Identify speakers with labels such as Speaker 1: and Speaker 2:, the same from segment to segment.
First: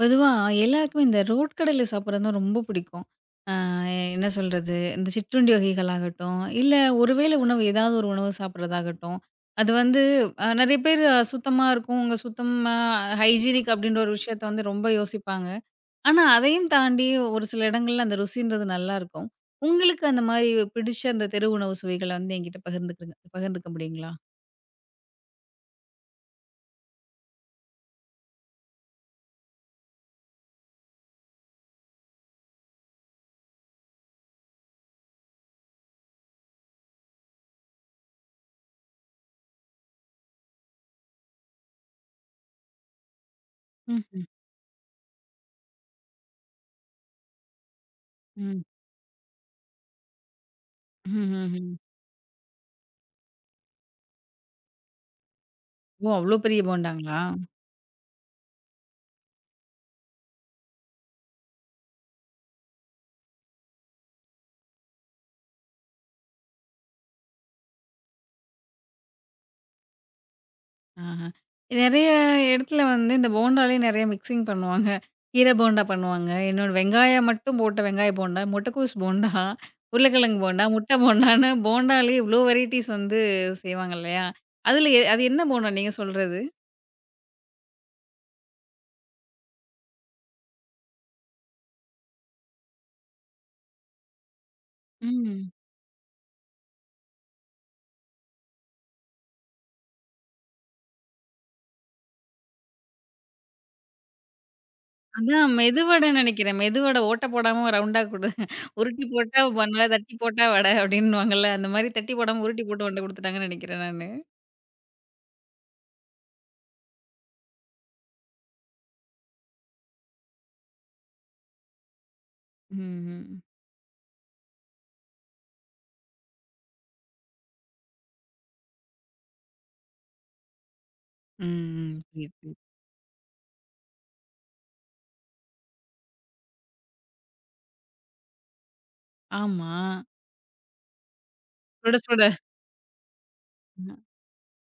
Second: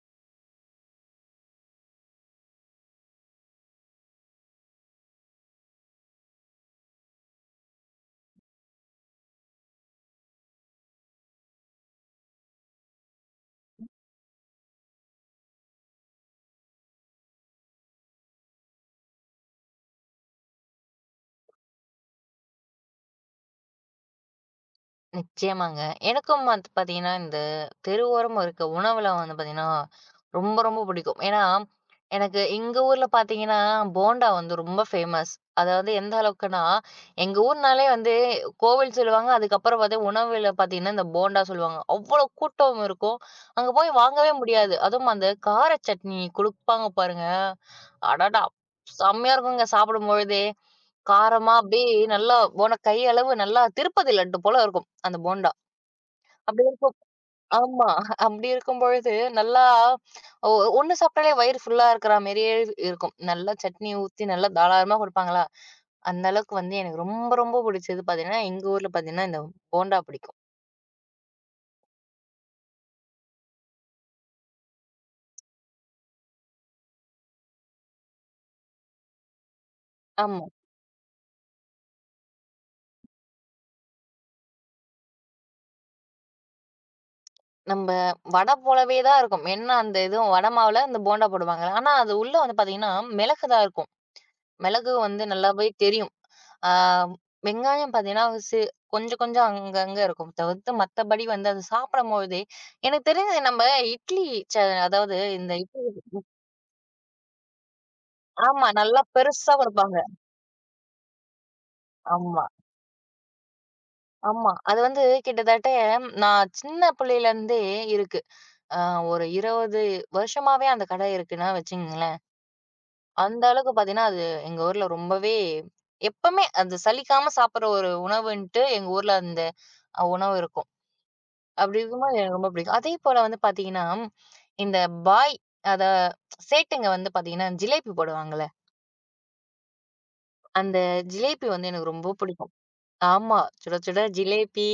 Speaker 1: பொதுவா எல்லாருக்குமே இந்த ரோட்கடையில சாப்பிட்றது தான் ரொம்ப பிடிக்கும். ஆ என்ன சொல்றது? இந்த சிற்றுண்டி வகைகளாகட்டும், இல்ல ஒருவேளை உணவு ஏதாவது ஒரு உணவு சாப்பிட்றதாகட்டும், அது வந்து நெறைய பேர் சுத்தமா இருக்கும், உங்க சுத்தமா ஹைஜீனிக் அப்படின்ற ஒரு விஷயத்த வந்து ரொம்ப யோசிப்பாங்க. ஆனா, அதையும் தாண்டி ஒரு சில இடங்கள்ல அந்த ருசின்றது நல்லாயிருக்கும். உங்களுக்கு அந்த மாரி பிடிச்ச அந்த தெரு உணவு சுவைகள வந்து என்கிட்ட பகிர்ந்துக்க முடியுங்களா?
Speaker 2: நிச்சயமாங்க. எனக்கும் வந்து பார்த்தீங்கன்னா, இந்த தெருவோரமா இருக்க உணவுல வந்து பார்த்தீங்கன்னா, ரொம்ப ரொம்ப பிடிக்கும். ஏன்னா, எனக்கு எங்க ஊர்ல பார்த்தீங்கன்னா, போண்டா வந்து ரொம்ப ஃபேமஸ். அதாவது எந்த அளவுக்குன்னா, எங்க ஊர்னாலே வந்து கோவில் சொல்லுவாங்க. அதுக்கப்புறம் பார்த்தா உணவுல பார்த்தீங்கன்னா, இந்த போண்டா சொல்லுவாங்க. அவ்வளோ கூட்டம் இருக்கும். அங்க போய்
Speaker 1: ம்ஹ்ம்.
Speaker 2: வாங்கவே முடியாது. அதுவும் அந்த கார சட்னி குடுப்பாங்க பாருங்க. அடடா!
Speaker 1: ம்.
Speaker 2: செம்மையா இருக்குங்க சாப்பிடும்பொழுதே! காரமா
Speaker 1: ம்ஹ்ம்.
Speaker 2: அப்படியே நல்லா போன கை அளவு நல்லா திருப்பதி லட்டு போல இருக்கும் அந்த போண்டா.
Speaker 1: ஓ! அவ்ளோ பெரிய
Speaker 2: அப்படியே
Speaker 1: போண்டாங்களா?
Speaker 2: ஆமா. அப்படி இருக்கும் பொழுது நல்லா ஒ ஒண்ணு சாப்பிட்டாலே வயிறு ஃபுல்லா இருக்கிற மாரியே இருக்கும். நல்லா சட்னி ஊத்தி நல்லா தாராளமா குடுப்பாங்களா, அந்த அளவுக்கு வந்து எனக்கு ரொம்ப ரொம்ப பிடிச்சது பார்த்தீங்கன்னா, எங்க ஊர்ல பார்த்தீங்கன்னா இந்த போண்டா பிடிக்கும்.
Speaker 1: ஆஹா. நெறைய இடத்துல வந்து இந்த போண்டாலே நெறைய மிக்ஸிங் பண்ணுவாங்க. கீரை போண்டா பண்ணுவாங்க. இன்னொன்னு வெங்காயம் மட்டும் போட்ட வெங்காய போண்டா, முட்டைக்கூஸ் போண்டா, உருளைக்கிழங்கு
Speaker 2: ஆமா.
Speaker 1: போண்டா, முட்டை போண்டான்னு போண்டாலே இவ்ளோ வெரைட்டீஸ் வந்து செய்வாங்க இல்லையா? அதுல அது என்ன போண்டா நீங்க சொல்றது?
Speaker 2: நம்ப வடை போலவே தான் இருக்கும். என்ன அந்த இதுவும் வடை மாவுல அந்த போண்டா போடுவாங்க. ஆனா அது உள்ள வந்து பார்த்தீங்கன்னா, மிளகு தான் இருக்கும். மிளகு வந்து
Speaker 1: ம்.
Speaker 2: நல்லாவே தெரியும். ஆ வெங்காயம் பார்த்தீங்கன்னா, கொஞ்சம் கொஞ்சம் அங்கங்க இருக்கும். தவிர்த்து மத்தபடி வந்து அது சாப்பிடும்போதே எனக்கு தெரிஞ்சு நம்ம இட்லி ச அதாவது
Speaker 1: அதான்
Speaker 2: இந்த இட்லி
Speaker 1: மெதுவடை நெனைக்கிறேன். மெதுவடை ஓட்ட போடாம ரவுண்டா
Speaker 2: ஆமா நல்லா
Speaker 1: உருட்டி போட்டா
Speaker 2: பெருசா
Speaker 1: பன்வ,
Speaker 2: குடுப்பாங்க.
Speaker 1: தட்டி போட்டா வடை அப்டின்னுவாங்கல்ல. அந்த மாரி தட்டி போடாம
Speaker 2: ஆமா,
Speaker 1: உருட்டி போட்டு கொண்டு குடுத்துட்டாங்கன்னு நெனைக்கிறேன் நானு.
Speaker 2: ஆமா. அது வந்து கிட்டத்தட்ட நான் சின்ன பிள்ளையிலேருந்தே இருக்கு. அ ஒரு 20 வருஷமாவே அந்த கடை இருக்குன்னா வச்சுக்கங்களேன்.
Speaker 1: ம்ஹ்ம்.
Speaker 2: அந்த அளவுக்கு பார்த்தீங்கன்னா, அது எங்க ஊர்ல ரொம்பவே எப்பமே அது சலிக்காம சாப்பிடுற ஒரு உணவுன்ட்டு எங்க ஊர்ல அந்த உணவு இருக்கும்.
Speaker 1: ம்,
Speaker 2: அப்படி
Speaker 1: ம்.
Speaker 2: இருக்கும்போது
Speaker 1: புரியுது,
Speaker 2: எனக்கு ரொம்ப
Speaker 1: புரியுது.
Speaker 2: பிடிக்கும். அதே போல வந்து பாத்தீங்கன்னா, இந்த பாய் அத சேட்டுங்க வந்து பாத்தீங்கன்னா, ஜிலேபி போடுவாங்கல்ல.
Speaker 1: ஆமா.
Speaker 2: அந்த ஜிலேபி வந்து எனக்கு
Speaker 1: சுட
Speaker 2: ரொம்ப
Speaker 1: சுட.
Speaker 2: பிடிக்கும். ஆமா. சுட சுட ஜிலேபி,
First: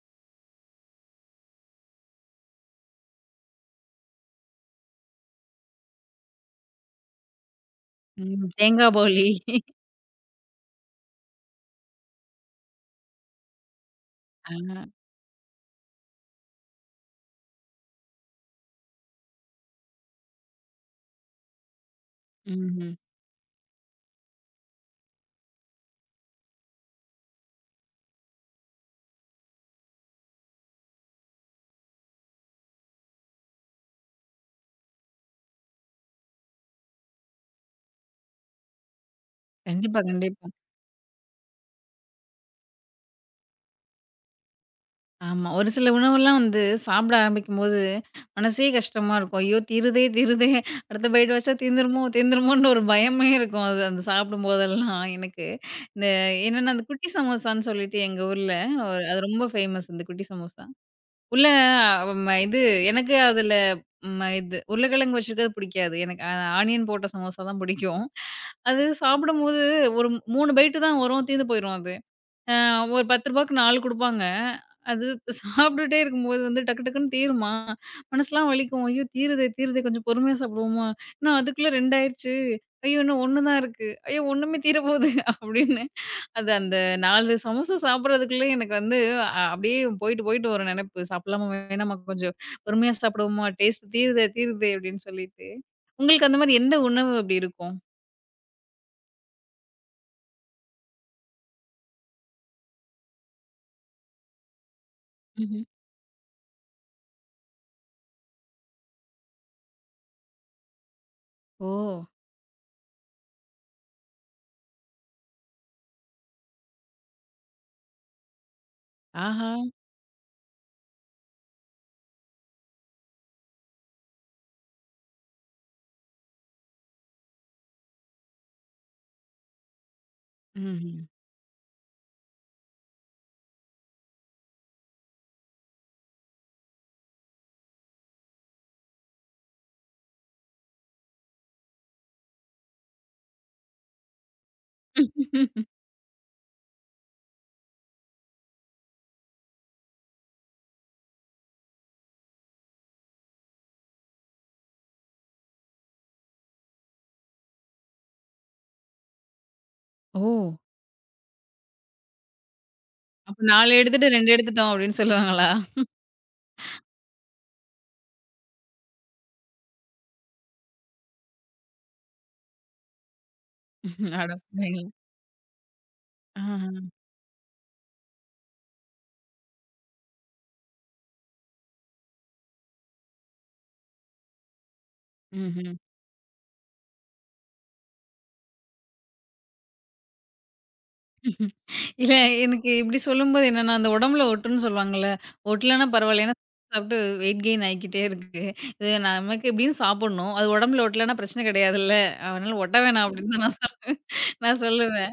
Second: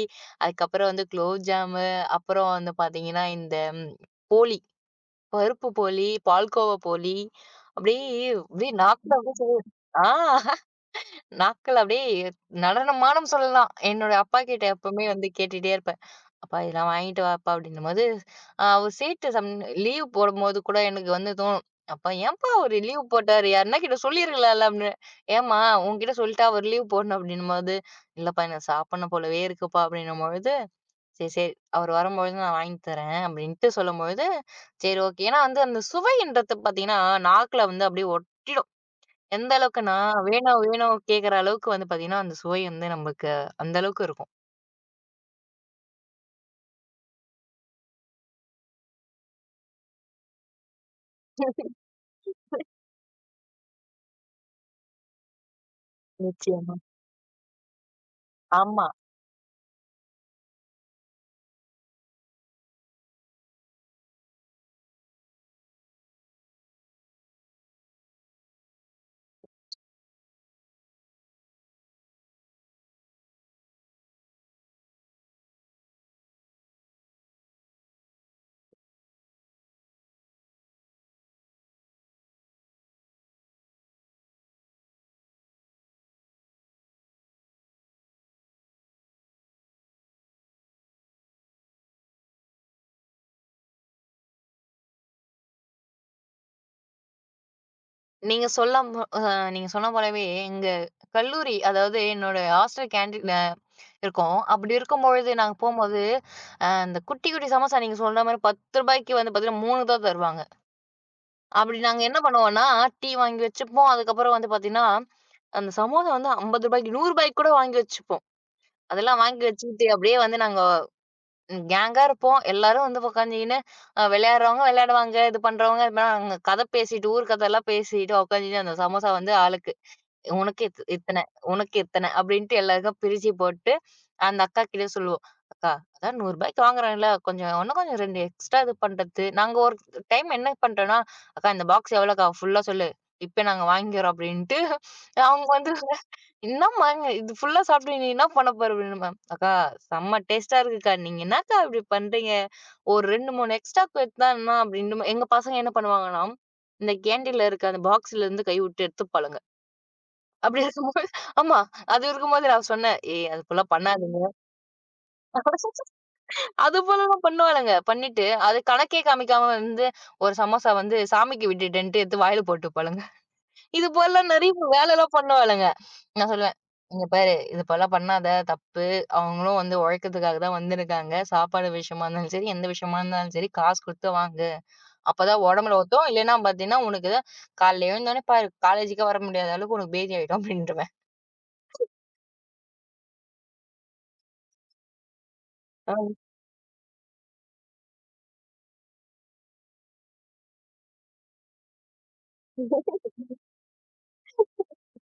Speaker 2: அதுக்கப்புறம் வந்து குலோப் ஜாமு, அப்புறம் வந்து பாத்தீங்கன்னா, இந்த போளி, பருப்பு போளி, பால்கோவா போளி, அப்படியே
Speaker 1: ம்.
Speaker 2: அப்படியே
Speaker 1: தேங்கா
Speaker 2: நாக்குல
Speaker 1: போளி.
Speaker 2: அப்படியே ஆ நாக்குல அப்படியே நடனமாடும் சொல்லலாம். என்னோட அப்பா கிட்ட
Speaker 1: ஆ.
Speaker 2: எப்பவுமே வந்து கேட்டுட்டே இருப்பேன். அப்பா இதெல்லாம் வாங்கிட்டு வாப்பா அப்படின்னும்போது, அவரு சேட்ட லீவ் போடும்போது கூட எனக்கு வந்து தோணும். அப்பா ஏன்ப்பா அவரு
Speaker 1: ம்ஹ்ம்.
Speaker 2: லீவ் போட்டாரு? யாருன்னா கிட்ட சொல்லியிருக்கலாம்ல அப்படின்னு. ஏம்மா உன்கிட்ட சொல்லிட்டா அவரு லீவ் போடணும் அப்படின்னும்போது, இல்லப்பா எனக்கு சாப்பிடணும் போலவே இருக்குப்பா அப்படின்னும்பொழுது, சரி, சரி அவரு வரும்பொழுது நான் வாங்கி தரேன் அப்படின்ட்டு சொல்லும்பொழுது, சரி ஓகே. ஏன்னா வந்து அந்த சுவைன்றது பார்த்தீங்கன்னா, நாக்குல வந்து அப்படியே ஒட்டிடும். எந்த அளவுக்குன்னா,
Speaker 1: கண்டிப்பா, கண்டிப்பா.
Speaker 2: வேணும் வேணும் கேட்கற அளவுக்கு வந்து பார்த்தீங்கன்னா, அந்த சுவை வந்து நமக்கு அந்த அளவுக்கு இருக்கும்.
Speaker 1: ஆமா. ஒரு சில உணவுலாம் வந்து சாப்பிட ஆரம்பிக்கும்போது, மனசே கஷ்டமா இருக்கும். ஐயோ! தீருதே தீருதே அடுத்த பைட் வச்சா தீந்துருமோ தீந்துருமோன்ற ஒரு பயமே இருக்கும். அது அந்த சாப்பிடும்போதெல்லாம் எனக்கு. இந்த என்னன்னா
Speaker 2: நிச்சயமா.
Speaker 1: அந்த குட்டி சமோசான்னு சொல்லிட்டு எங்க ஊர்ல
Speaker 2: ஆமா.
Speaker 1: ஒரு அது ரொம்ப ஃபேமஸ் இந்த குட்டி சமோசா. உள்ள இது எனக்கு அதுல இது உருளைக்கிழங்கு வச்சிருக்கிறது பிடிக்காது. எனக்கு ஆனியன் போட்ட சமோசா தான் பிடிக்கும். அது சாப்பிடும்போது ஒரு 3 பைட்டு தான் வரும். தீர்ந்து போயிரும் அது. அ ஒரு ரூ. 10க்கு 4 குடுப்பாங்க. அது சாப்பிட்டுட்டே இருக்கும்போது வந்து டக்கு டக்குன்னு தீருமா? மனசுலாம் வலிக்கும். ஐயோ! தீருதே தீருதே கொஞ்சம் பொறுமையா சாப்பிடுவோமா? இன்னும் அதுக்குள்ள 2 ஆயிருச்சு. ஐயோ! இன்னும் 1 தான் இருக்கு. ஐயோ! ஒண்ணுமே தீரப்போது அப்படின்னு. அது அந்த 4 சமோசா சாப்பிடுறதுக்குள்ளயே எனக்கு வந்து அப்படியே போயிட்டு, போயிட்டு ஒரு நெனப்பு. சாப்பிடலாமா வேணாமா கொஞ்சம் பொறுமையா சாப்பிடுவோமா? டேஸ்ட் தீருதே தீருதே அப்படின்னு சொல்லிட்டு. உங்களுக்கு அந்த மாரி எந்த உணவு அப்படி இருக்கும்?
Speaker 2: நீங்க சொல்லம் அ நீங்க சொன்ன போலவே எங்க கல்லூரி அதாவது என்னோட ஹாஸ்டல் கேன்டீன்ல இருக்கும். அப்படி இருக்கும்பொழுது நாங்க
Speaker 1: ம்ஹ்ம்.
Speaker 2: போம்போது, இந்த குட்டி, குட்டி சமோசா நீங்க சொல்ற மாரி ரூ. 10க்கு வந்து பார்த்தீங்கன்னா 3 தான் தருவாங்க.
Speaker 1: ஓ!
Speaker 2: அப்படி நாங்க என்ன பண்ணுவோம்னா, டீ வாங்கி வச்சுப்போம். அதுக்கப்புறம் வந்து பார்த்தீங்கன்னா, அந்த சமோசா வந்து ரூ. 50 ரூ. 100 கூட வாங்கி வச்சுப்போம். அதெல்லாம் வாங்கி
Speaker 1: ஆஹா!
Speaker 2: வச்சுக்கிட்டு அப்படியே வந்து நாங்க கேங்கா இருப்போம். எல்லாரும் வந்து உட்காந்துக்கின்னு விளையாடுறவங்க விளையாடுவாங்க. இது பண்றவங்க இது பண்றாங்க. கதை பேசிட்டு, ஊர் கதைலாம் பேசிட்டு உட்காந்துட்டு அந்த சமோசா வந்து ஆளுக்கு உனக்கு இத்
Speaker 1: ம்ஹ்ம்.
Speaker 2: இத்தன, உனக்கு இத்தன அப்படின்ட்டு எல்லாருக்கும் பிரிச்சு போட்டு, அந்த அக்கா கிட்ட சொல்லுவோம். "அக்கா, அதான் ரூ. 100க்கு வாங்குறோம்ல, கொஞ்சம் இன்னும் கொஞ்சம் 2 எக்ஸ்ட்ரா இது பண்றது." நாங்க ஒரு டைம் என்ன பண்றோம்னா, "அக்கா இந்த பாக்ஸ் எவ்வளோக்கா? ஃபுல்லா சொல்லு. இப்ப நாங்க வாங்கிக்கிறோம்." அப்படின்ட்டு அவங்க வந்து "என்னம்மாங்க இது ஃபுல்லா சாப்பிட்டு நீ என்ன பண்ண போற?" அப்படின்னும்பே. "அக்கா செம்ம டேஸ்ட்டா இருக்குக்கா. நீங்க என்னக்கா இப்படி பண்றீங்க? ஒரு 2, 3 எக்ஸ்ட்ரா எடுத்தா என்ன?" அப்படின்னும் எங்க பசங்க என்ன பண்ணுவாங்கன்னா, இந்த கேண்டீன்ல இருக்க அந்த பாக்ஸ்ல இருந்து கைவிட்டு எடுத்துப்பாளுங்க.
Speaker 1: ஓ!
Speaker 2: அப்படி இருக்கும்போது ஆமா. அது இருக்கும்போது நான் சொன்னேன். "ஏய்
Speaker 1: அப்ப
Speaker 2: அது போல
Speaker 1: 4 எடுத்துட்டு 2
Speaker 2: பண்ணாதீங்க."
Speaker 1: எடுத்துட்டோம் அப்படின்னு சொல்லுவாங்களா?
Speaker 2: அது போலலாம் பண்ணுவாளுங்க. பண்ணிட்டு, அது கணக்கே காமிக்காம வந்து ஒரு சமோசா வந்து சாமிக்கு விட்டுட்டேன்ட்டு எடுத்து வாயில போட்டு போலங்க. இது போலலாம் நெறைய
Speaker 1: அடப்பாவிங்களா!
Speaker 2: வேலைலாம் பண்ணுவாளுங்க. நான் சொல்லுவேன்,
Speaker 1: ஆஹ.
Speaker 2: "இங்க பாரு இது போலலாம் பண்ணாத தப்பு. அவங்களும் வந்து உழைக்கிறதுக்காக தான் வந்திருக்காங்க. சாப்பாடு விஷயமா இருந்தாலும் சரி, எந்த விஷயமா இருந்தாலும் சரி காசு குடுத்து வாங்கு. அப்பதான்
Speaker 1: ம்ஹ்ம்.
Speaker 2: உடம்புல ஒத்தும். இல்லன்னா பார்த்தீங்கன்னா, உனக்கு காலைல எழுந்தோனே பாரு, காலேஜுக்கே வர முடியாத அளவுக்கு உனக்கு பேதி ஆயிடும்." அப்படின்ருவேன்.
Speaker 1: இல்ல எனக்கு இப்டி சொல்லும்போது என்னன்னா, அந்த உடம்புல ஒட்டுன்னு சொல்லுவாங்கல்ல. ஒட்டலன்னா பரவால்ல. ஏன்னா சாப்பிட்டு வெயிட் கெயின் ஆயிக்கிட்டே இருக்கு. இது நமக்கு எப்டியும் சாப்பிடணும். அது உடம்புல ஒட்டலன்னா பிரச்சனை கிடையாதுல்ல. அதனால ஒட்ட வேணாம் அப்டின்னு தான் நான் சொல்லுவேன் நான் சொல்லுவேன்.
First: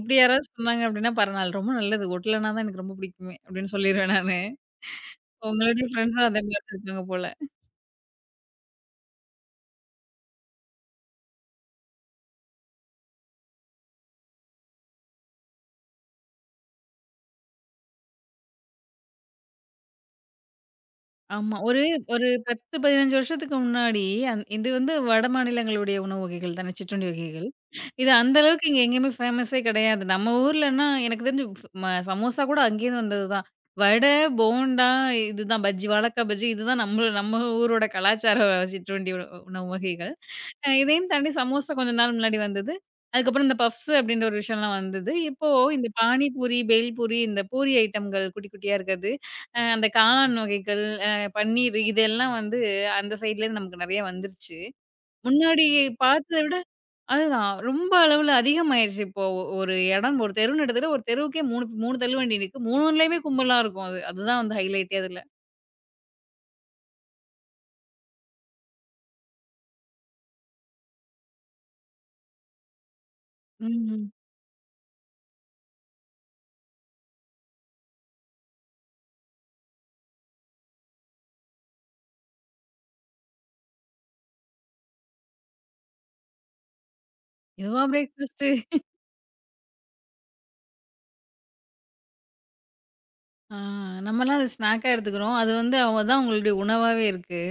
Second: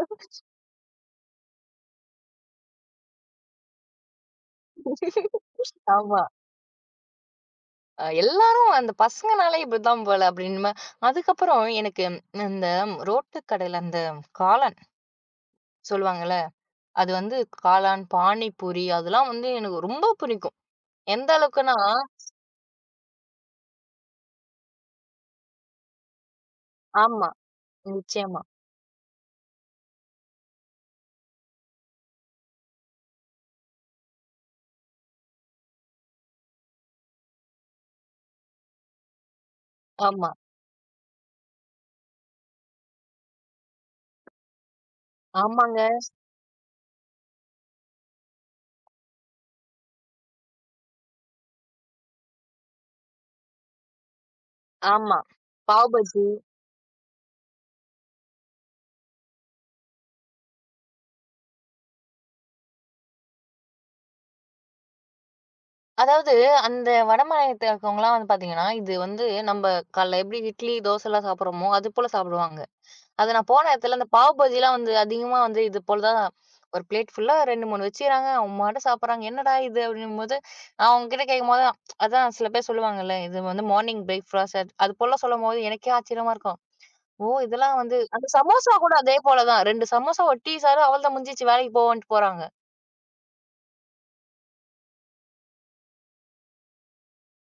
Speaker 1: இப்டி யாராவது சொன்னாங்க அப்டின்னா பரவால்ல. ரொம்ப நல்லது. ஒட்டலன்னா தான் எனக்கு ரொம்ப பிடிக்குமே அப்டின்னு சொல்லிருவேன் நானு. உங்களுடைய
Speaker 2: ஆமா.
Speaker 1: ஃப்ரெண்ட்ஸும் அதே மாரி இருக்காங்க போல.
Speaker 2: எல்லாரும் அந்த பசங்கனாலே இப்படிதான் போல அப்படின்னு. அதுக்கப்புறம் எனக்கு இந்த ரோட்டு கடையில அந்த காளான் சொல்லுவாங்கல்ல, அது வந்து காளான், பானிபூரி அதெல்லாம் வந்து எனக்கு ரொம்ப பிடிக்கும். எந்த
Speaker 1: ஆமா.
Speaker 2: அளவுக்குன்னா
Speaker 1: ஒரு ஒரு 10, 15 வருஷத்துக்கு முன்னாடி இது வந்து வட மாநிலங்களுடைய உணவு வகைகள் தானே! சிற்றுண்டி
Speaker 2: ஆமா,
Speaker 1: வகைகள். இது அந்த
Speaker 2: நிச்சயமா.
Speaker 1: அளவுக்கு இங்க எங்கேயுமே ஃபேமஸே கிடையாது. நம்ம ஊர்லன்னா எனக்கு தெரிஞ்சு ஃப் ம சமோசா கூட அங்கேருந்து வந்தது தான். வடை, போண்டா இதுதான் பஜ்ஜி, வாழக்கா பஜ்ஜி இதுதான் நம்ம நம்ம ஊரோட கலாச்சார சிற்றுண்டி உணவு வகைகள்.
Speaker 2: ஆமா,
Speaker 1: இதையும் தாண்டி சமோசா கொஞ்ச நாள் முன்னாடி வந்தது. அதுக்கப்புறம் இந்த பஃப்ஸ் அப்படின்ற ஒரு விஷயம்லாம் வந்தது. இப்போ
Speaker 2: ஆமாங்க.
Speaker 1: இந்த பானிபூரி, பேல்பூரி இந்த பூரி ஐட்டம்கள் குட்டி குட்டியா இருக்கிறது. அந்த காளான் வகைகள், அ பன்னீர் இதெல்லாம் வந்து அந்த சைட்லேருந்து நமக்கு நெறைய வந்துருச்சு.
Speaker 2: ஆமா.
Speaker 1: முன்னாடி
Speaker 2: பாவ் பஜ்ஜி.
Speaker 1: பார்த்தத விட அதுதான் ரொம்ப அளவுல அதிகமாயிருச்சு. இப்போ ஒரு இடம் ஒரு தெருன்னு எடுத்துட்டா ஒரு தெருவுக்கே 3 3 தள்ளுவண்டி நிக்கு. 3ணுலயுமே கும்பலா இருக்கும் அது. அதுதான் வந்து ஹைலைட்டே அதுல.
Speaker 2: அதாவது அந்த வட மாநிலத்தில இருக்கவங்கலாம் வந்து பார்த்தீங்கன்னா, இது வந்து நம்ப காலைல எப்படி இட்லி, தோசைலாம் சாப்பிடுறோமோ, அது போல சாப்பிடுவாங்க. அது நான் போன இடத்துல அந்த
Speaker 1: ம்.
Speaker 2: பாவ் பாஜிலாம் வந்து அதிகமா வந்து இது போல தான் ஒரு பிளேட் ஃபுல்லா 2, 3 வச்சுக்கிறாங்க. அவங்கபாட்டுக்கு சாப்பிடுறாங்க. என்னடா இது அப்படிங்கும்போது, நான் அவங்ககிட்ட கேட்கும்போது அதான் சில பேர் சொல்லுவாங்கல்ல, இது வந்து மார்னிங் பிரேக்ஃபாஸ்ட் அது அது போல சொல்லும்போது எனக்கே ஆச்சரியமா இருக்கும். ஓ! இதெல்லாம்
Speaker 1: இதுவா
Speaker 2: வந்து அந்த
Speaker 1: பிரேக்ஃபாஸ்ட்டு?
Speaker 2: சமோசா கூட அதே போல தான். 2 சமோசா, ஒரு டீ சாறு அவ்வளதான் முடிஞ்சிருச்சு வேலைக்கு போவோன்ட்டு போறாங்க.
Speaker 1: ஆ நம்மலாம் அத ஸ்நாக்கா எடுத்துக்கிறோம். அது வந்து அவங்க தான் அவங்களுடைய உணவாவே இருக்கு.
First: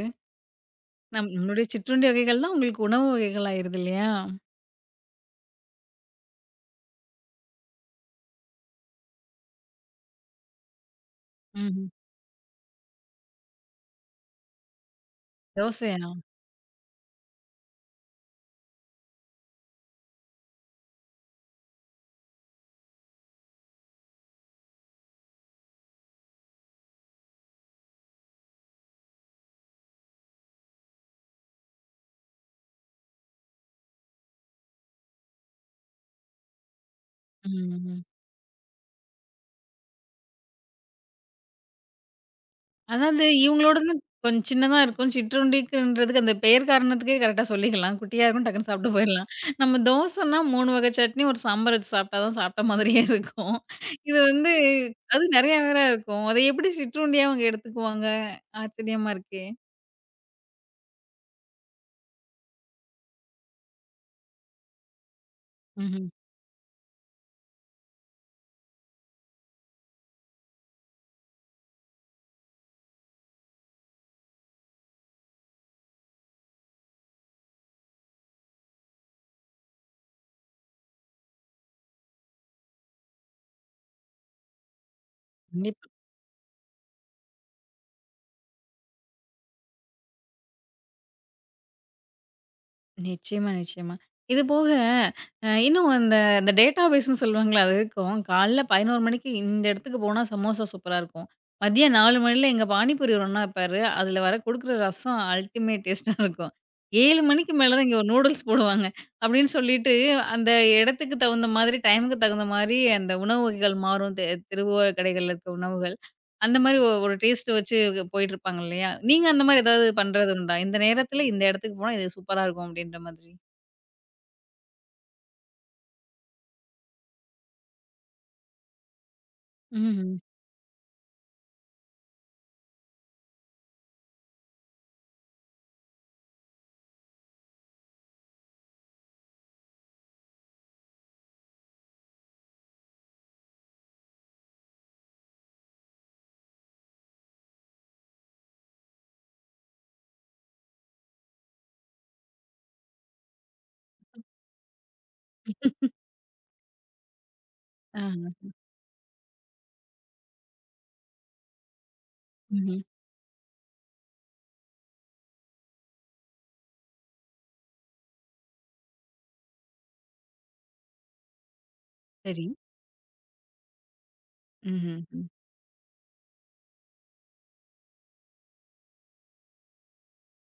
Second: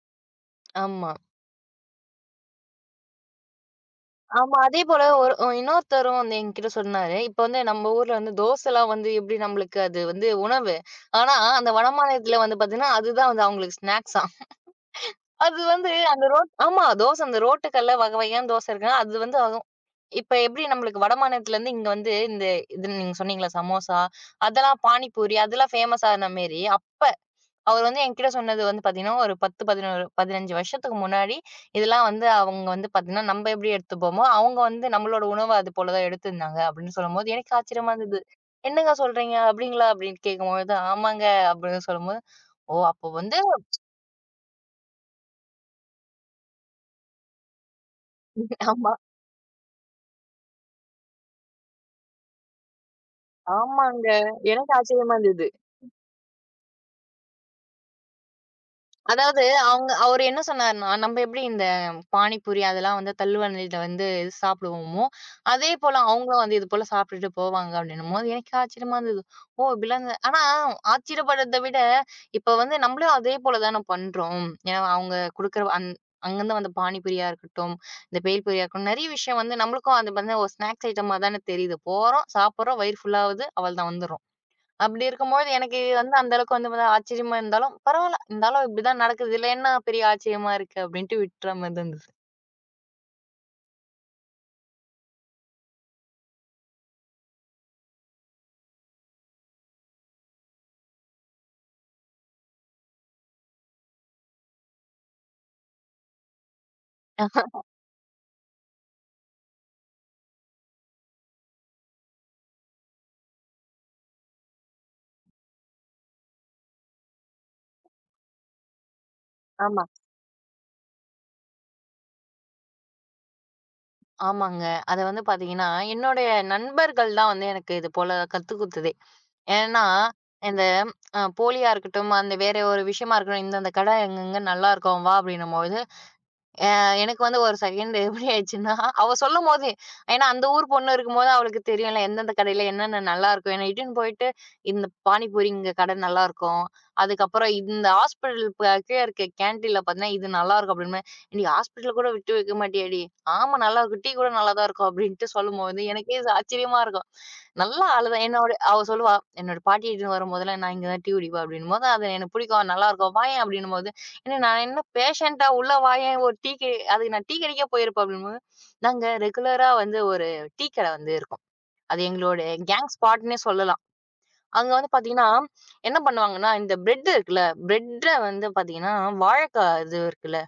Speaker 2: ஆமா.
Speaker 1: நம்மளுடைய சிற்றுண்டி வகைகள் தான் உங்களுக்கு உணவு வகைகள் ஆயிருது இல்லையா?
Speaker 2: ஆமா. அதே போல ஒரு இன்னொருத்தரும் வந்து என்கிட்ட சொன்னாரு. இப்ப வந்து நம்ம ஊர்ல வந்து தோசைலாம் வந்து எப்படி நம்மளுக்கு அது வந்து உணவு. ஆனா அந்த
Speaker 1: ம்ஹ்ம்.
Speaker 2: வடமாநிலத்தில வந்து பார்த்தீங்கன்னா, அதுதான் வந்து அவங்களுக்கு ஸ்நாக்ஸாம். அது வந்து
Speaker 1: தோசையா?
Speaker 2: அந்த ரோட் ஆமா. தோசை அந்த ரோட்டுக்கல்ல வகை வகையான தோசை இருக்குன்னா, அது வந்து ஆகும். இப்ப எப்படி நம்மளுக்கு வடமாநிலத்திலருந்து இங்க வந்து இந்த இது நீங்க சொன்னீங்கல்ல சமோசா, அதெல்லாம் பானிபூரி அதெல்லாம் ஃபேமஸ் ஆன மாரி, அப்ப அவர் வந்து என்கிட்ட சொன்னது வந்து பார்த்தீங்கன்னா, ஒரு 10, 11, 15 வருஷத்துக்கு முன்னாடி இதெல்லாம் வந்து அவங்க வந்து பார்த்தீங்கன்னா, நம்ம எப்படி எடுத்துப்போமோ, அவங்க வந்து நம்மளோட உணவ அது போல தான் எடுத்திருந்தாங்க அப்படின்னு சொல்லும்போது, எனக்கு ஆச்சரியமா
Speaker 1: ம்.
Speaker 2: இருந்தது. "என்னங்க சொல்றீங்க? அப்படிங்களா?" அப்படின்னு கேட்கும்பொழுது, "ஆமாங்க" அப்படின்னு சொல்லும்போது, "ஓ! அப்போ
Speaker 1: அதாவது
Speaker 2: வந்து
Speaker 1: இவங்களோடது கொஞ்சம் சின்னதா இருக்கும். சிற்றுண்டிக்குன்றதுக்கு அந்த பெயர் காரணத்துக்கே கரெக்ட்டா சொல்லிக்கலாம். குட்டியா இருக்கும் டக்குன்னு சாப்பிட்டு
Speaker 2: ஆமா.
Speaker 1: போயிரலாம். நம்ம தோசைன்னா 3 வகை சட்னி, ஒரு சாம்பார் வச்சு சாப்பிட்டா தான் சாப்பிட்ட மாதிரியே இருக்கும்.
Speaker 2: ஆமாங்க.
Speaker 1: இது வந்து
Speaker 2: எனக்கு ஆச்சரியமா
Speaker 1: அது
Speaker 2: இருந்தது.
Speaker 1: நெறையா வேற இருக்கும். அத எப்படி சிற்றுண்டியா அவங்க எடுத்துக்குவாங்க? ஆச்சரியமா
Speaker 2: அதாவது
Speaker 1: இருக்கே!
Speaker 2: அவரு என்ன சொன்னாருன்னா, நம்ம எப்படி இந்த பானிபூரி அதெல்லாம் வந்து தள்ளுவண்டில வந்து சாப்பிடுவோமோ, அதே போல
Speaker 1: ம்ஹ்ம்.
Speaker 2: அவங்களும் வந்து இது போல சாப்பிட்டுட்டு போவாங்க அப்படின்னும்போது, எனக்கு ஆச்சரியமா இருந்தது. ஓ! இப்படிலாம் இந்த- ஆனா ஆச்சரியப்படுறத விட, இப்ப வந்து நம்மளும் அதே போல தான பண்றோம். ஏன்னா அவங்க குடுக்குற அங்கருந்து வந்த பானிபூரியா இருக்கட்டும், இந்த பேல்பூரியா இருக்கட்டும், நெறைய விஷயம் வந்து நம்மளுக்கும் அது வந்து ஒரு ஸ்நாக்ஸ் ஐட்டமா தான தெரியுது. போறோம், சாப்பிடுறோம், வயிறு ஃபுல் ஆவுது, அவ்வளதான் வந்துர்றோம். அப்படி இருக்கும்போது எனக்கு
Speaker 1: கண்டிப்பா.
Speaker 2: இது வந்து அந்த அளவுக்கு வந்து மொத ஆச்சரியமா இருந்தாலும், பரவால்ல. இருந்தாலும் இப்படிதான் நடக்குது. இதுல என்ன பெரிய ஆச்சரியமா இருக்கு அப்படின்ட்டு விட்டுற மாரி இருந்தது.
Speaker 1: நிச்சயமா, நிச்சயமா. இது போக இன்னும் அந்த இந்த டேட்டாபேஸ்ன்னு சொல்லுவாங்கல்ல, அது இருக்கும். காலைல 11 மணிக்கு இந்த இடத்துக்கு போனா சமோசா சூப்பரா இருக்கும். மதியம் 4 மணில எங்க பானிபூரி ஒரு அண்ணா இருப்பாரு. அதில வர குடுக்குற ரசம் அல்டிமேட் டேஸ்ட்டா இருக்கும். 7 மணிக்கு மேல தான் இங்க ஒரு நூடுல்ஸ் போடுவாங்க. அப்டின்னு சொல்லிட்டு அந்த இடத்துக்கு தகுந்த மாதிரி, டைமுக்கு தகுந்த மாரி அந்த உணவு வகைகள் மாறும். தெருவோர கடைகள்ல இருக்க உணவுகள். அந்த மாரி ஒரு டேஸ்ட் வச்சு போயிட்டுருப்பாங்க இல்லையா? நீங்க அந்த மாரி
Speaker 2: ஆமா.
Speaker 1: ஏதாவது பண்றது உண்டா? இந்த நேரத்துல இந்த இடத்துக்கு போனா இது சூப்பரா இருக்கும் அப்டின்ற மாதிரி.
Speaker 2: ஆமாங்க. அத வந்து பாத்தீங்கன்னா, என்னுடைய நண்பர்கள் தான் வந்து எனக்கு இது போல கத்துக் குடுத்ததே. ஏன்னா,
Speaker 1: ம்ஹ்ம்.
Speaker 2: இந்த போலியா இருக்கட்டும், அந்த வேற ஒரு விஷயமா இருக்கட்டும், "இந்த இந்த கடை எங்கெங்க நல்லாருக்கும், வா" அப்படின்னும்போது எனக்கு வந்து ஒரு செகண்ட் எப்படி ஆயிடுச்சுன்னா, அவ சொல்லும்போது ஏன்னா அந்த ஊர் பொண்ணு இருக்கும்போது அவளுக்கு தெரியும்ல. எந்தெந்த கடையில என்னென்ன நல்லாருக்கும். என்ன இட்டுன்னு போயிட்டு, "இந்த பானிபூரி இங்க கடை நல்லாருக்கும். அதுக்கப்புறம் இந்த ஹாஸ்பிட்டல் பக்கே இருக்க கேன்டீன்ல பார்த்தீங்கன்னா, இது நல்லாருக்கும்" அப்படின்பேன். "ஏன்டி ஹாஸ்பிட்டல கூட விட்டு வைக்க மாட்டியாடி?" "ஆமா நல்லாருக்கும். டீ கூட நல்லா தான் இருக்கும்" அப்படின்ட்டு சொல்லும்போது, எனக்கே இது ஆச்சரியமா இருக்கும். நல்ல ஆளு தான்.
Speaker 1: ஆ.
Speaker 2: என்னோட அவ சொல்லுவா, "என்னோட பாட்டி இட்டுன்னு வரும்போதெல்லாம் நான் இங்க தான் டீ குடிப்பேன்" அப்படின்னும்போது, அது எனக்கு பிடிக்கும்.
Speaker 1: ம்ஹ்ம்.
Speaker 2: "நல்லாருக்கும். வாயேன்" அப்படின்னும்போது, ஏன்னா நான் என்ன பேஷண்டா உள்ள வாயேன் ஒரு டீ அதுக்கு நான் டீ கடைக்கே போயிருப்பேன் அப்படின்னு. நாங்க ரெகுலரா வந்து ஒரு டீ கடை வந்து இருக்கும். அது எங்களோட
Speaker 1: சரி.
Speaker 2: கேங் ஸ்பாட்ன்னே சொல்லலாம். அங்க வந்து
Speaker 1: ம்ஹ்ம். ம்.
Speaker 2: பார்த்தீங்கன்னா, என்ன பண்ணுவாங்கன்னா, இந்த பிரெட் இருக்குல்ல, பிரெட்ட வந்து பார்த்தீங்கன்னா, வாழைக்காய் இது இருக்குல்ல,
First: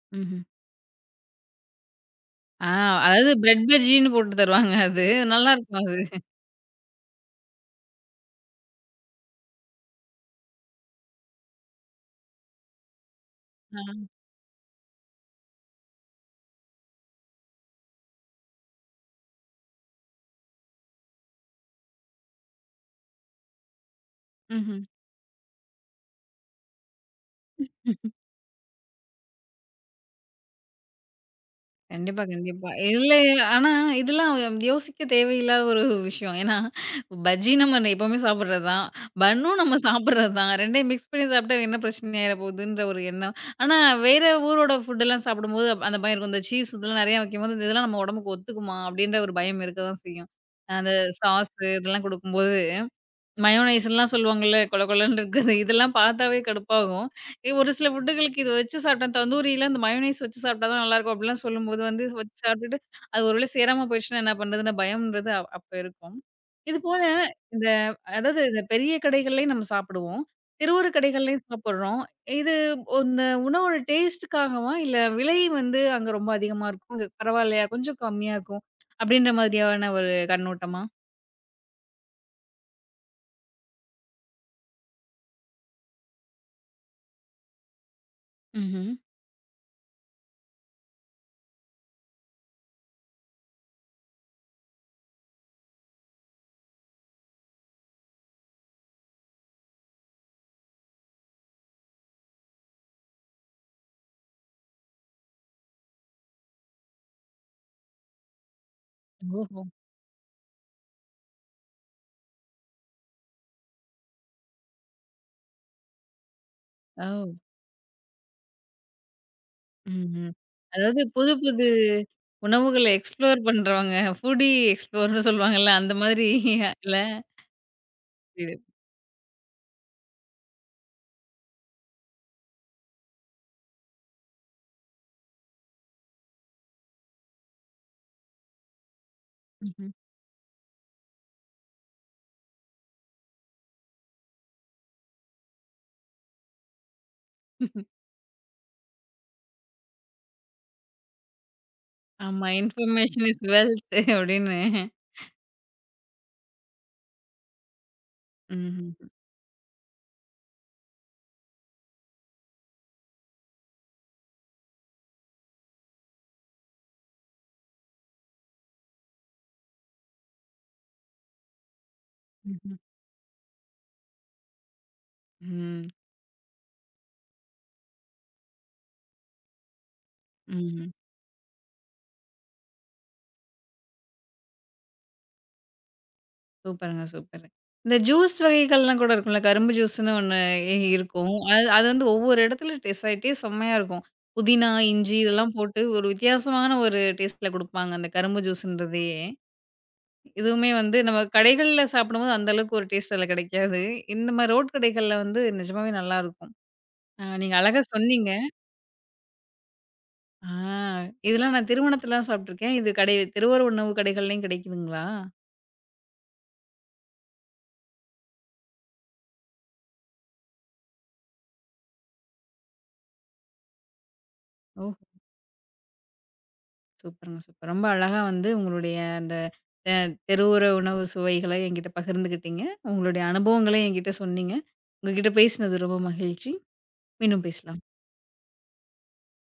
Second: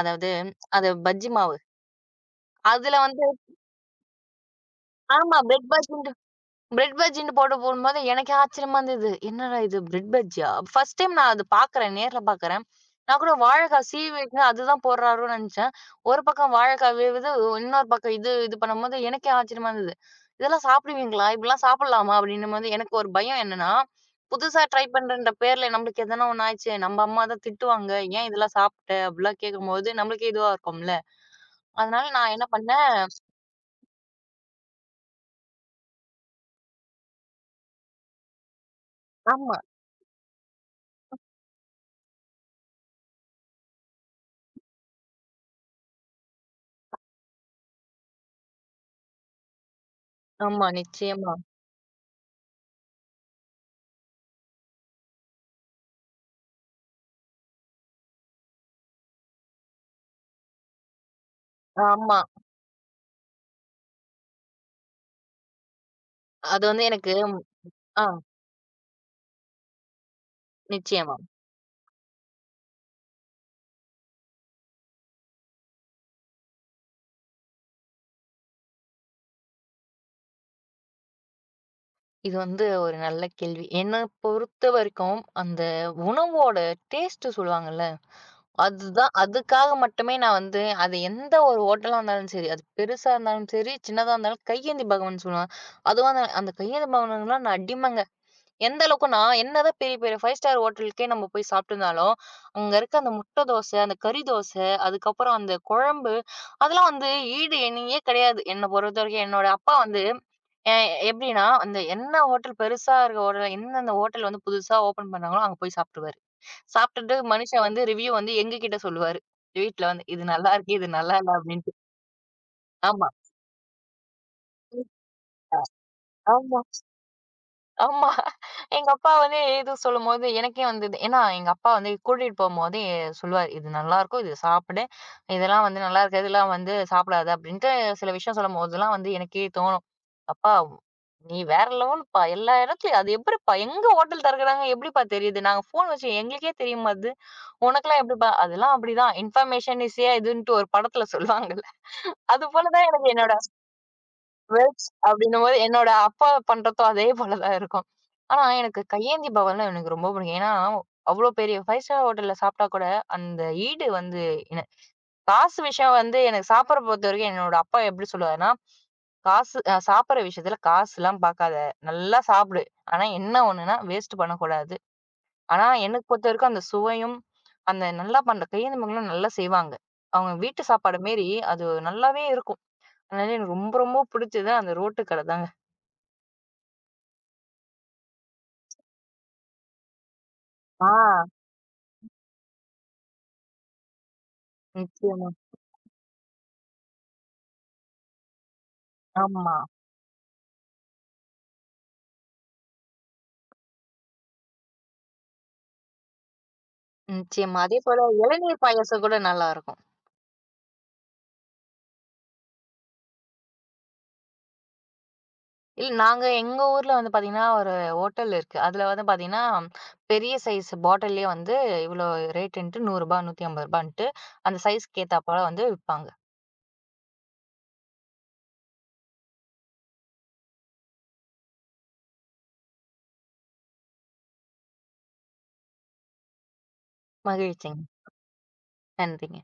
Speaker 2: அதாவது
Speaker 1: ம்ஹ்ம்.
Speaker 2: அது பஜ்ஜி மாவு.
Speaker 1: ஆ
Speaker 2: அதுல வந்து
Speaker 1: அதாவது பிரெட் பஜ்ஜின்னு போட்டு தருவாங்க அது.
Speaker 2: ஆமா பிரெட்
Speaker 1: நல்லாருக்கும் அது.
Speaker 2: பஜ்ஜி பிரெட் பஜ்ஜின்னு போட்டு போடும்போது எனக்கே ஆச்சரியமா இருந்தது. என்னடா இது பிரெட் பஜ்ஜியா? ஃபர்ஸ்ட் டைம் நான் அது பாக்குறேன். நேர்ல பாக்குறேன். நான் கூட வாழைக்காய்
Speaker 1: ஆ.
Speaker 2: சீவிட்டு அதுதான் போடுறாரோன்னு நினைச்சேன். ஒரு பக்கம் வாழைக்காய் வேவுது. இன்னொரு பக்கம் இது இது பண்ணும்போது எனக்கே ஆச்சரியமா இருந்தது. இதெல்லாம் சாப்பிடுவீங்களா? இப்படிலாம் சாப்பிடலாமா? அப்படின்னும்போது எனக்கு ஒரு பயம் என்னன்னா, புதுசா
Speaker 1: ம்ஹ்ம்.
Speaker 2: ட்ரை பண்றேன்ற பேர்ல நம்மளுக்கு எதனா ஒண்ணு ஆயிடுச்சு. நம்ம அம்மா தான் திட்டுவாங்க. ஏன் இதெல்லாம் சாப்பிட்ட? அப்படிலாம் கேட்கும்போது நம்மளுக்கே இதுவா இருக்கும்ல. அதனால
Speaker 1: கண்டிப்பா,
Speaker 2: நான் என்ன
Speaker 1: கண்டிப்பா.
Speaker 2: பண்ணேன்
Speaker 1: இதுல ஆனா இதெல்லாம் யோசிக்க தேவையில்லாத ஒரு விஷயம். ஏன்னா, பஜ்ஜி நம்ம எப்பவுமே சாப்பிடுறது தான்.
Speaker 2: ஆமா,
Speaker 1: பன்னும் நம்ம சாப்பிடுறது தான். 2யும் மிக்ஸ் பண்ணி சாப்பிட்டா என்ன பிரச்சனை ஆயிற போகுதுன்ற ஒரு எண்ணம். ஆனா வேற ஊரோட ஃபுட்டெல்லாம் சாப்பிடும்போது அப்ப அந்த பயம் இருக்கும். இந்த சீஸ் இதெல்லாம் நெறையா வைக்கும்போது, இதெல்லாம் நம்ம உடம்புக்கு ஒத்துக்குமா? அப்படின்ற ஒரு பயம் இருக்க தான் செய்யும்.
Speaker 2: ஆமா.
Speaker 1: அந்த
Speaker 2: நிச்சயமா.
Speaker 1: சாஸ் இதெல்லாம் குடுக்கும்போது மயோனைஸ்லாம் சொல்லுவாங்கல்ல, கொல கொலன்னு இருக்குது. இதெல்லாம் பார்த்தாவே கடுப்பாகும். ஒரு சில ஃபுட்டுகளுக்கு இது வச்சு சாப்பிட்டேன். தந்தூரிலாம் இந்த மயோனைஸ் வச்சு சாப்பிட்டா தான் நல்லாயிருக்கும் அப்படிலாம் சொல்லும்போது வந்து
Speaker 2: ஆமா.
Speaker 1: வச்சு சாப்பிட்டுட்டு, அது ஒரு வேளை சேராம போயிடுச்சுன்னா என்ன பண்றதுன்னு பயம்ன்றது அப்ப இருக்கும்.
Speaker 2: அது வந்து
Speaker 1: இதுபோல
Speaker 2: எனக்கு
Speaker 1: இந்த
Speaker 2: ஆ.
Speaker 1: அதாவது இந்த பெரிய கடைகள்லயும் நம்ம சாப்பிடுவோம். தெருவோர
Speaker 2: நிச்சயமா.
Speaker 1: கடைகள்லயும் சாப்பிடுறோம். இது இந்த உணவோட டேஸ்ட்டுக்காகவா? இல்ல விலை வந்து அங்க ரொம்ப அதிகமா இருக்கும். இங்க பரவாயில்லையா? கொஞ்சம் கம்மியா இருக்கும். அப்படின்ற மாதிரியான ஒரு கண்ணோட்டமா?
Speaker 2: இது வந்து ஒரு நல்ல கேள்வி. என்ன பொறுத்தவரைக்கும், அந்த உணவோட டேஸ்ட் சொல்லுவாங்கல்ல,
Speaker 1: ம்ஹ்ம்.
Speaker 2: அதுதான் அதுக்காக மட்டுமே நான் வந்து அது எந்த ஒரு ஹோட்டலா இருந்தாலும் சரி, அது பெருசா இருந்தாலும் சரி, சின்னதா இருந்தாலும் கையேந்தி பகவான் சொல்லுவாங்க. அதுவும் அந்த அந்த கையேந்தி பகவானுக்குலாம் நான் அடிமைங்க. எந்த அளவுக்குன்னா, என்னதான் பெரிய, பெரிய 5 ஸ்டார் ஹோட்டலுக்கே நம்ம போய் சாப்பிட்டுருந்தாலும், அங்க இருக்க அந்த முட்டை தோச, அந்த கறி தோச, அதுக்கப்புறம் அந்த குழம்பு, அதெல்லாம் வந்து ஈடு இணையே கிடையாது. என்ன பொறுத்தவரைக்கும் என்னோட
Speaker 1: ஓஹோ!
Speaker 2: அப்பா வந்து எ எப்படின்னா, அந்த என்ன ஹோட்டல் பெருசா இருக்க ஹோட்டல் எந்தெந்த ஹோட்டல் வந்து புதுசா ஓப்பன் பண்ணாங்களோ, அங்க போய் சாப்பிட்டுருவாரு.
Speaker 1: ஓ!
Speaker 2: சாப்பிட்டுட்டு மனுஷன் வந்து ரிவ்யூ வந்து எங்ககிட்ட சொல்லுவாரு. வீட்ல வந்து, "இது
Speaker 1: ம்ஹ்ம்.
Speaker 2: நல்லா இருக்கு, இது
Speaker 1: அதாவது
Speaker 2: நல்லா
Speaker 1: புது
Speaker 2: இல்ல"
Speaker 1: புது
Speaker 2: அப்படின்ட்டு.
Speaker 1: உணவுகள
Speaker 2: ஆமா,
Speaker 1: எக்ஸ்ப்ளோர் பண்றவங்க, ஃபுடி எக்ஸ்ப்ளோர்ன்னு சொல்லுவாங்கல்ல, அந்த மாதிரி
Speaker 2: ஆமா.
Speaker 1: இல்ல?
Speaker 2: ஆமா.
Speaker 1: இது
Speaker 2: எங்க அப்பா வந்து இது சொல்லும்போது எனக்கே வந்தது. ஏன்னா எங்க அப்பா வந்து கூட்டிட்டு போம்போதே சொல்லுவாரு, "இது நல்லாருக்கும். இது சாப்பிடு. இதெல்லாம் வந்து நல்லா இருக்காது. இதெல்லாம் வந்து சாப்பிடாத." அப்படின்ட்டு சில விஷயம் சொல்லும்போதெல்லாம் வந்து எனக்கே தோணும்.
Speaker 1: ம்ஹ்ம்.
Speaker 2: "அப்பா நீ வேற லெவல்ப்பா. எல்லா இடத்துலயும் அது எப்படிப்பா எங்க ஹோட்டல் திறக்குறாங்க எப்படிப்பா தெரியுது? நாங்க ஃபோன் வச்சு எங்களுக்கே தெரிய மாட்டுது. உனக்கெல்லாம் எப்படிப்பா?" "அதெல்லாம் அப்படிதான். இன்ஃபர்மேஷன் இஸ் ஏ இதுன்ட்டு ஒரு படத்துல சொல்லுவாங்கல்ல. அது
Speaker 1: ஆமா.
Speaker 2: போல தான் எனக்கு
Speaker 1: இன்ஃபர்மேஷன்
Speaker 2: என்னோட
Speaker 1: இஸ் வெல்த் அப்படின்னு.
Speaker 2: வெல்ப்ஸ் அப்படின்னும்போது என்னோட அப்பா பண்றதும் அதே போல தான் இருக்கும். ஆனா எனக்கு
Speaker 1: ம்ஹ்ம்.
Speaker 2: கையேந்தி பவன்ன்னா எனக்கு ரொம்ப பிடிக்கும். ஏன்னா, அவ்வளோ பெரிய 5 ஸ்டார் ஹோட்டல்ல சாப்பிட்டா கூட அந்த ஈடு வந்து என காசு விஷயம் வந்து எனக்கு சாப்பிடுற பொறுத்தவரைக்கும் என்னோட அப்பா எப்படி சொல்லுவாருன்னா, "காசு அ சாப்பிடுற விஷயத்துல காசுலாம் பார்க்காத. நல்லா சாப்பிடு.
Speaker 1: ம்ஹ்ம்.
Speaker 2: ஆனா என்ன ஒண்ணுன்னா வேஸ்ட் பண்ணக்கூடாது." ஆனா
Speaker 1: ம்.
Speaker 2: எனக்கு பொறுத்தவரைக்கும் அந்த சுவையும், அந்த நல்லா பண்ற கையேந்தி பவன்லாம் நல்லா செய்வாங்க. அவங்க வீட்டு
Speaker 1: ம்.
Speaker 2: சாப்பாடு மேரி அது நல்லாவே இருக்கும். அதனால எனக்கு ரொம்ப ரொம்ப பிடிச்சது அந்த ரோட்டு கடை தாங்க.
Speaker 1: சூப்பருங்க, சூப்பர். இந்த ஜூஸ் வகைகள்லாம் கூட இருக்கும்ல. கரும்பு ஜூஸ்ன்னு ஒண்ணு
Speaker 2: ஆ.
Speaker 1: இருக்கும். அது அது வந்து ஒவ்வொரு இடத்துல டேஸ்ட் ஆயிட்டே செம்மையா இருக்கும். புதினா, இஞ்சி
Speaker 2: நிச்சயமா.
Speaker 1: இதெல்லாம் போட்டு ஒரு வித்தியாசமான ஒரு டேஸ்ட்ல குடுப்பாங்க, அந்த கரும்பு ஜூஸ்ன்றதையே.
Speaker 2: ஆமா.
Speaker 1: இதுவுமே வந்து நம்ம கடைகள்ல சாப்பிடும்போது அந்த அளவுக்கு ஒரு டேஸ்ட் அதில கிடைக்காது. இந்த மாரி ரோட் கடைகள்ல வந்து நிஜமாவே நல்லாருக்கும். நீங்க
Speaker 2: நிச்சயமா.
Speaker 1: அழகா
Speaker 2: அதேபோல
Speaker 1: சொன்னீங்க.
Speaker 2: இளநீர் பாயாசம் கூட நல்லாருக்கும்.
Speaker 1: ஆ இதெல்லாம் நான் திருமணத்துலலாம் சாப்பிட்டுருக்கேன். இது கடை தெருவோர உணவு கடைகள்லயும் கிடைக்குதுங்களா?
Speaker 2: இல்ல நாங்க எங்க ஊர்ல வந்து பாத்தீங்கன்னா, ஒரு ஹோட்டல் இருக்கு. அதுல வந்து பாத்தீங்கன்னா, பெரிய சைஸ் பாட்டில்லயே வந்து இவ்ளோ ரேட்டுன்ட்டு ரூ. 100 ரூ. 150 அந்த
Speaker 1: ஓஹோ!
Speaker 2: சைஸ்க்கு ஏத்தாப்போல வந்து விப்பாங்க.
Speaker 1: சூப்பருங்க சூப்பர். ரொம்ப அழகா வந்து உங்களுடைய அந்த அ தெருவோர உணவு சுவைகள என்கிட்ட பகிர்ந்துக்கிட்டீங்க. உங்களுடைய அனுபவங்களையும் என்கிட்ட சொன்னீங்க. உங்ககிட்ட பேசினது ரொம்ப மகிழ்ச்சி. மீண்டும்
Speaker 2: மகிழ்ச்சிங்க.
Speaker 1: பேசலாம்.
Speaker 2: நன்றிங்க.